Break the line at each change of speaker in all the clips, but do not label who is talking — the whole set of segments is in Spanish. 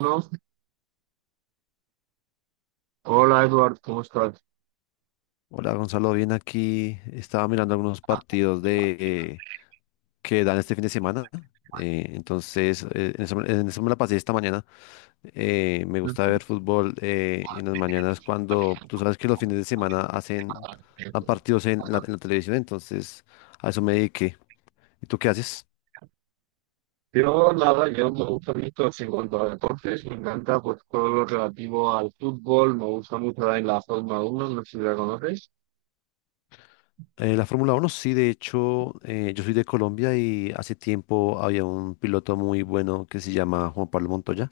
No. Hola, Eduardo, ¿cómo estás?
Hola Gonzalo, bien aquí. Estaba mirando algunos partidos de que dan este fin de semana. En eso me la pasé esta mañana. Me gusta
Ujú.
ver fútbol en las mañanas cuando tú sabes que los fines de semana hacen dan partidos en en la televisión. Entonces, a eso me dediqué. ¿Y tú qué haces?
Yo nada, yo me gusta mucho así, en cuanto a deportes, me encanta pues todo lo relativo al fútbol, me gusta mucho la Fórmula 1, no sé si la conoces.
La Fórmula Uno sí, de hecho, yo soy de Colombia y hace tiempo había un piloto muy bueno que se llama Juan Pablo Montoya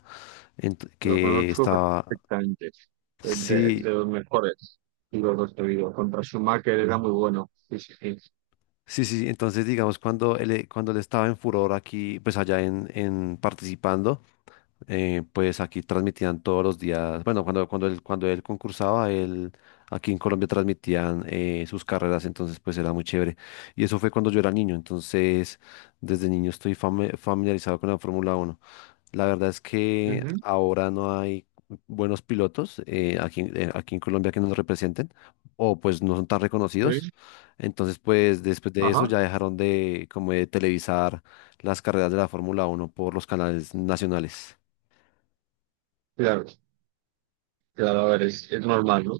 Lo
que
conozco
estaba,
perfectamente, es de,
sí,
de los mejores y los dos que he vivido. Contra Schumacher era muy bueno, sí, sí, sí.
sí, sí, sí. Entonces digamos cuando él estaba en furor aquí, pues en participando, pues aquí transmitían todos los días, bueno, cuando él concursaba, él aquí en Colombia transmitían sus carreras, entonces pues era muy chévere. Y eso fue cuando yo era niño, entonces desde niño estoy familiarizado con la Fórmula Uno. La verdad es que
Ujú,
ahora no hay buenos pilotos aquí en Colombia que nos representen o pues no son tan reconocidos.
sí.
Entonces pues después de eso
Ajá,
ya dejaron de como de televisar las carreras de la Fórmula Uno por los canales nacionales.
claro, claro, a ver, es normal, ¿no?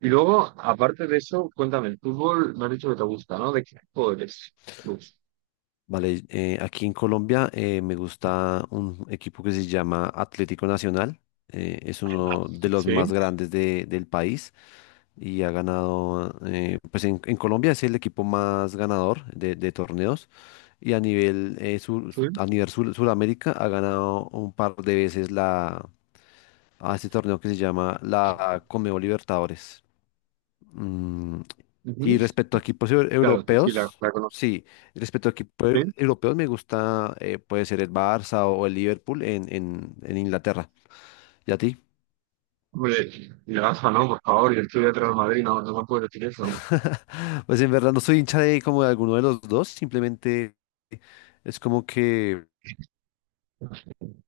Y luego, aparte de eso, cuéntame, el fútbol me has dicho que te gusta, ¿no? ¿De qué equipo eres? Pues.
Vale, aquí en Colombia me gusta un equipo que se llama Atlético Nacional. Eh, es
Ah.
uno de los
Sí,
más grandes del país y ha ganado, pues en Colombia es el equipo más ganador de torneos y a nivel,
sí.
a nivel Suramérica ha ganado un par de veces la, a este torneo que se llama la Conmebol Libertadores. Mm, y
Ujú.
respecto a equipos
Claro, sí, sí, la,
europeos,
la conozco.
sí, respecto a equipos
Sí.
europeos me gusta, puede ser el Barça o el Liverpool en Inglaterra. ¿Y a ti?
Hombre, y el Barça no, por favor, yo estoy de Real Madrid, no, no me puedo decir eso.
Pues en verdad no soy hincha de como de alguno de los dos, simplemente es como que...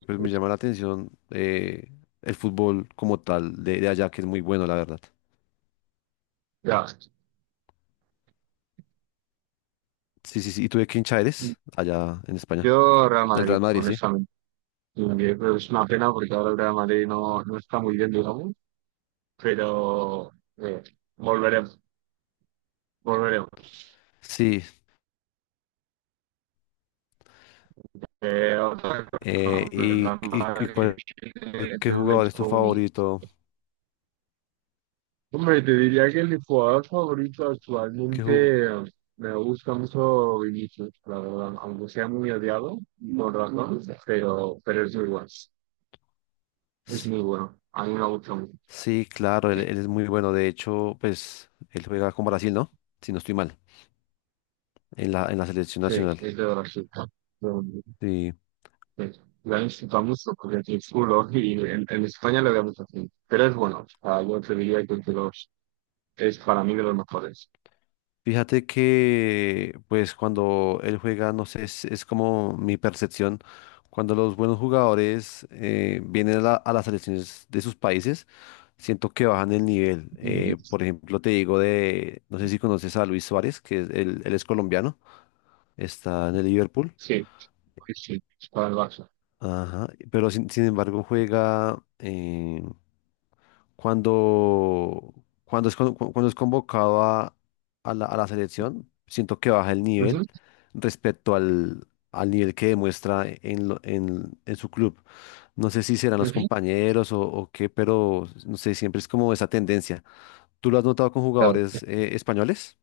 Pues me llama la atención el fútbol como tal de allá, que es muy bueno, la verdad.
Ya,
Sí, sí, sí. ¿Y tú de qué hincha eres? Allá en España.
yo Real
¿Del
Madrid,
Real Madrid, sí?
honestamente. Y yo creo que es una pena porque ahora el Real Madrid no está muy bien, digamos, pero eh, volveremos, volveremos.
Sí.
Otra cosa,
eh,
¿no? El
y,
Real
y- y
Madrid
cuál- ¿Qué
tiene un
jugador es tu
equipo único.
favorito?
Hombre, te diría que mi jugador favorito
¿Qué ju-
actualmente me gusta mucho Vinicius, la verdad, aunque sea muy odiado, por razón, pero es
S-
muy bueno, a mí me gusta mucho.
Sí, claro, él es muy bueno. De hecho, pues él juega con Brasil, ¿no? Si no estoy mal, en en la selección
Sí,
nacional.
es de Brasil. Pero,
Sí.
sí, la disfruta mucho porque aquí es culo y en España le vemos así, pero es bueno, o sea, yo te diría que es para mí de los mejores.
Fíjate que, pues, cuando él juega, no sé, es como mi percepción, cuando los buenos jugadores vienen a, a las selecciones de sus países, siento que bajan el nivel.
Ujú.
Por ejemplo, te digo de, no sé si conoces a Luis Suárez, que es, él es colombiano, está en el Liverpool,
Sí, sí, sí, es para el Barça.
ajá, pero sin embargo juega, cuando, cuando es, cuando es convocado a a la selección, siento que baja el nivel
Ujú,
respecto al nivel que demuestra en, en su club. No sé si serán los
ujú,
compañeros o qué, pero no sé, siempre es como esa tendencia. ¿Tú lo has notado con
claro.
jugadores españoles?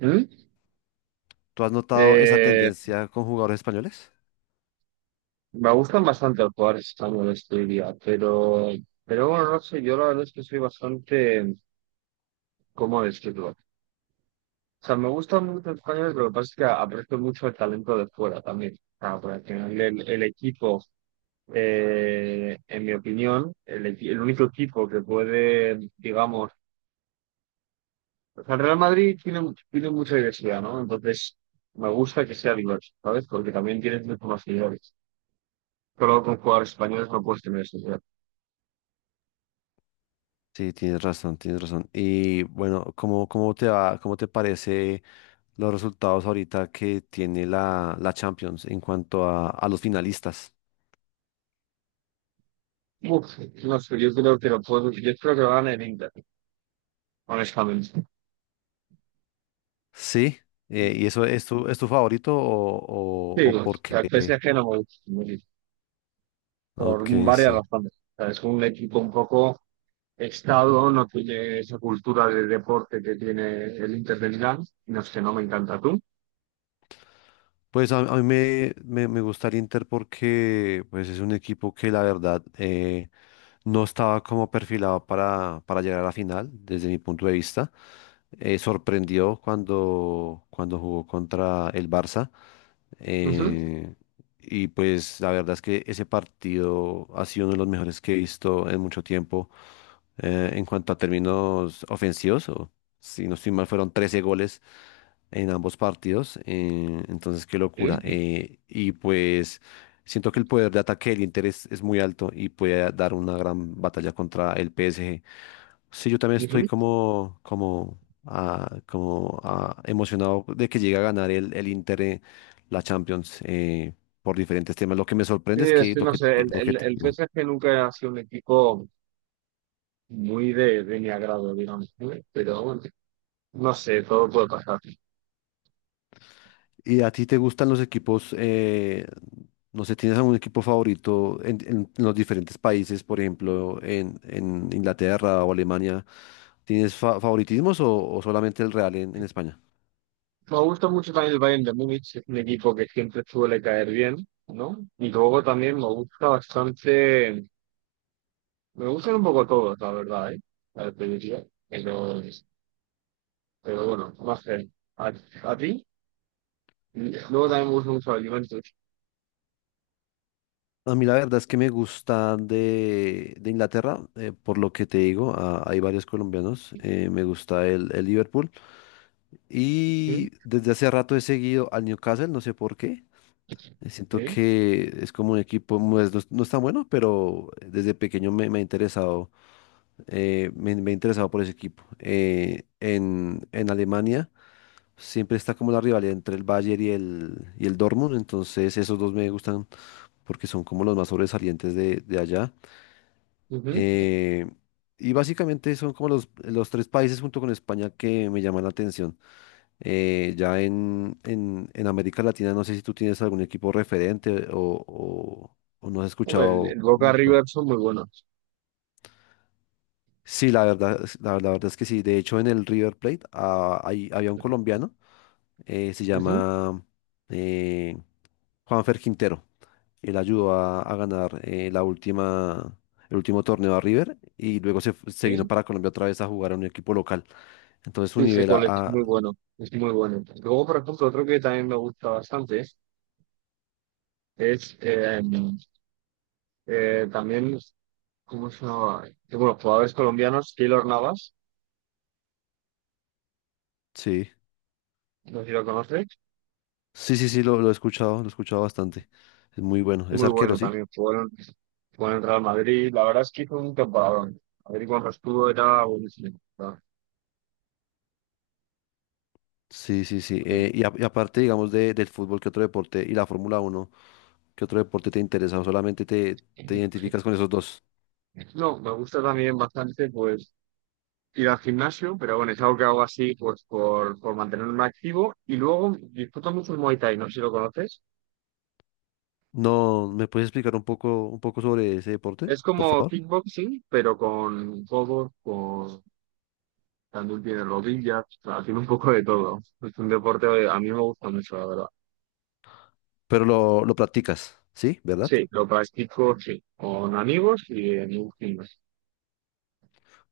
Ujú.
¿Tú has notado esa
Eh,
tendencia con jugadores españoles?
Me gustan bastante los jugadores españoles, te diría, pero bueno, no sé, yo la verdad es que soy bastante, ¿cómo decirlo? O sea, me gustan mucho los españoles, pero lo que pasa es que aprecio mucho el talento de fuera también. O sea, porque al final el equipo, en mi opinión, el único equipo que puede, digamos, o sea, el Real Madrid tiene mucha diversidad, ¿no? Entonces, me gusta que sea diverso, ¿sabes? Porque también tienes muchos más seguidores. Solo con jugadores españoles no puedes tener eso.
Sí, tienes razón, tienes razón. Y bueno, ¿cómo, cómo te va, cómo te parece los resultados ahorita que tiene la Champions en cuanto a los finalistas?
Uf, no sé, yo creo que lo puedo, yo espero que lo gane el Inter, honestamente.
Sí, ¿y eso es es tu favorito
Sí,
o por qué?
el PSG no me gusta mucho por
Ok,
varias
sí.
razones. O sea, es un equipo un poco estado, no tiene esa cultura de deporte que tiene el Inter de Milán, no sé, no me encanta tú.
Pues a me gusta el Inter porque pues, es un equipo que la verdad no estaba como perfilado para llegar a la final, desde mi punto de vista. Sorprendió cuando jugó contra el Barça.
Ujú.
Eh, y pues la verdad es que ese partido ha sido uno de los mejores que he visto en mucho tiempo en cuanto a términos ofensivos. O, si no estoy mal, fueron 13 goles en ambos partidos. Eh, entonces, qué locura.
Sí,
Eh, y pues siento que el poder de ataque del Inter es muy alto y puede dar una gran batalla contra el PSG. Sí, yo también estoy
ujú.
como emocionado de que llegue a ganar el Inter la Champions por diferentes temas. Lo que me
Sí,
sorprende es
es
que
que
lo
no
que,
sé, el,
lo que
el,
te
el
digo.
PSG nunca ha sido un equipo muy de mi agrado, digamos, ¿eh? Pero bueno, no sé, todo puede pasar.
¿Y a ti te gustan los equipos? Eh, no sé, ¿tienes algún equipo favorito en los diferentes países? Por ejemplo, en Inglaterra o Alemania. ¿Tienes favoritismos o solamente el Real en España?
Me gusta mucho también el Bayern de Múnich, es un equipo que siempre suele caer bien, ¿no? Y luego también me gusta bastante, me gustan un poco todos, la verdad, ¿eh? A ver, te diría. Pero bueno, más sé. ¿A, a ti? Luego también me gustan mucho los Juventus.
A mí la verdad es que me gusta de Inglaterra, por lo que te digo, ah, hay varios colombianos, me gusta el Liverpool
¿Sí?
y desde hace rato he seguido al Newcastle, no sé por qué, siento
¿Sí?
que es como un equipo, no es tan bueno, pero desde pequeño me ha interesado, me he interesado por ese equipo. En Alemania siempre está como la rivalidad entre el Bayern y y el Dortmund, entonces esos dos me gustan porque son como los más sobresalientes de allá.
Ujú.
Eh, y básicamente son como los tres países junto con España que me llaman la atención. Ya en América Latina no sé si tú tienes algún equipo referente o no has
Hombre, el,
escuchado
el Boca
mucho.
River son muy buenos.
Sí, la verdad, la verdad es que sí. De hecho, en el River Plate ah, había un colombiano, se
Ujú.
llama eh, Juanfer Quintero. Él ayudó a ganar el último torneo a River y luego se, se vino
Sí,
para Colombia otra vez a jugar a un equipo local. Entonces su
sí, sé
nivel
cuál es muy bueno, es muy bueno. Luego, por ejemplo, otro que también me gusta bastante es también. ¿Cómo se llamaba? Bueno, jugadores colombianos, Keylor Navas,
sí,
no sé si lo conoces,
sí, sí, sí, lo he escuchado bastante. Es muy bueno. Es
muy
arquero,
bueno
sí.
también, jugó en el Real Madrid, la verdad es que hizo un temporadón. Madrid cuando estuvo era buenísimo, la
Sí, sí, sí.
verdad.
Y aparte, digamos, de, del fútbol, ¿qué otro deporte? Y la Fórmula Uno, ¿qué otro deporte te interesa? ¿O solamente te
Sí.
identificas con esos dos?
No, me gusta también bastante pues ir al gimnasio, pero bueno, es algo que hago así pues por mantenerme activo y luego disfruto mucho el Muay Thai, no sé si lo conoces.
No, ¿me puedes explicar un poco sobre ese deporte,
Es
por
como
favor?
kickboxing, pero con codos. También tiene rodillas, o sea, tiene un poco de todo. Es un deporte que a mí me gusta mucho, la verdad.
Pero lo practicas, ¿sí? ¿Verdad?
Sí, lo practico, sí, con amigos y en un gimnasio.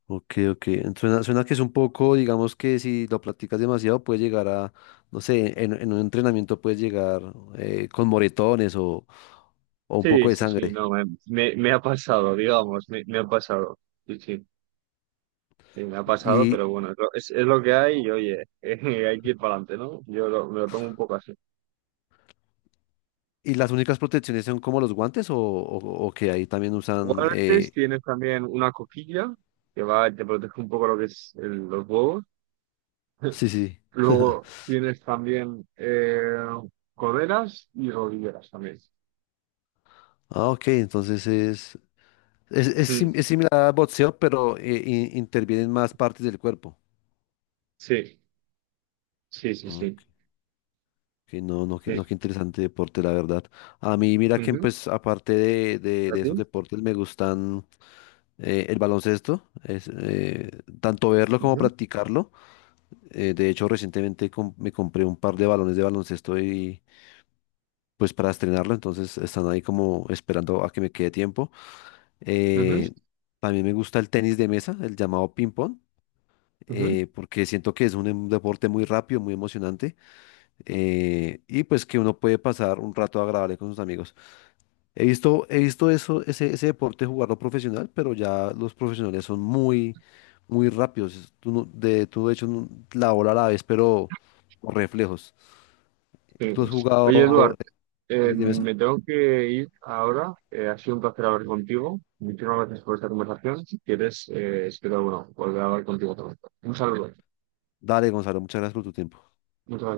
Ok, ok. Suena, suena que es un poco, digamos que si lo practicas demasiado, puede llegar a, no sé, en un entrenamiento puedes llegar con moretones o un poco
Sí,
de
sí, sí,
sangre.
no, me ha pasado, digamos, me ha pasado. Sí, sí, sí, me ha pasado,
¿Y,
pero bueno, es lo que hay y oye, hay que ir para adelante, ¿no? Yo me lo tomo un poco así.
y las únicas protecciones son como los guantes o que ahí también usan?
Guantes,
Eh,
tienes también una coquilla que va, te protege un poco lo que es los huevos.
sí, sí.
Luego tienes también coderas y rodilleras también.
Ah, ok, entonces es,
Mm.
es similar a boxeo, pero intervienen más partes del cuerpo.
Sí, sí, sí,
Ok.
sí.
Que no, no, que no,
Sí.
qué interesante deporte, la verdad. A mí, mira que
Ujú.
pues aparte
¿A
de esos
ti?
deportes me gustan el baloncesto, tanto verlo como
Ujú,
practicarlo. De hecho, recientemente me compré un par de balones de baloncesto y pues para estrenarlo, entonces están ahí como esperando a que me quede tiempo.
ujú,
Eh, también me gusta el tenis de mesa, el llamado ping pong,
ujú.
porque siento que es un deporte muy rápido, muy emocionante y pues que uno puede pasar un rato agradable con sus amigos. He visto eso, ese deporte jugarlo profesional, pero ya los profesionales son muy, muy rápidos. Tú de hecho, no- la bola a la vez, pero con reflejos.
Sí,
¿Tú has
pues. Oye,
jugado
Eduard,
eh, tenis de mesa?
me tengo que ir ahora. Ha sido un placer hablar contigo. Muchísimas gracias por esta conversación. Si quieres, espero bueno, volver a hablar contigo otra vez. Un saludo.
Dale, Gonzalo, muchas gracias por tu tiempo.
Muchas gracias.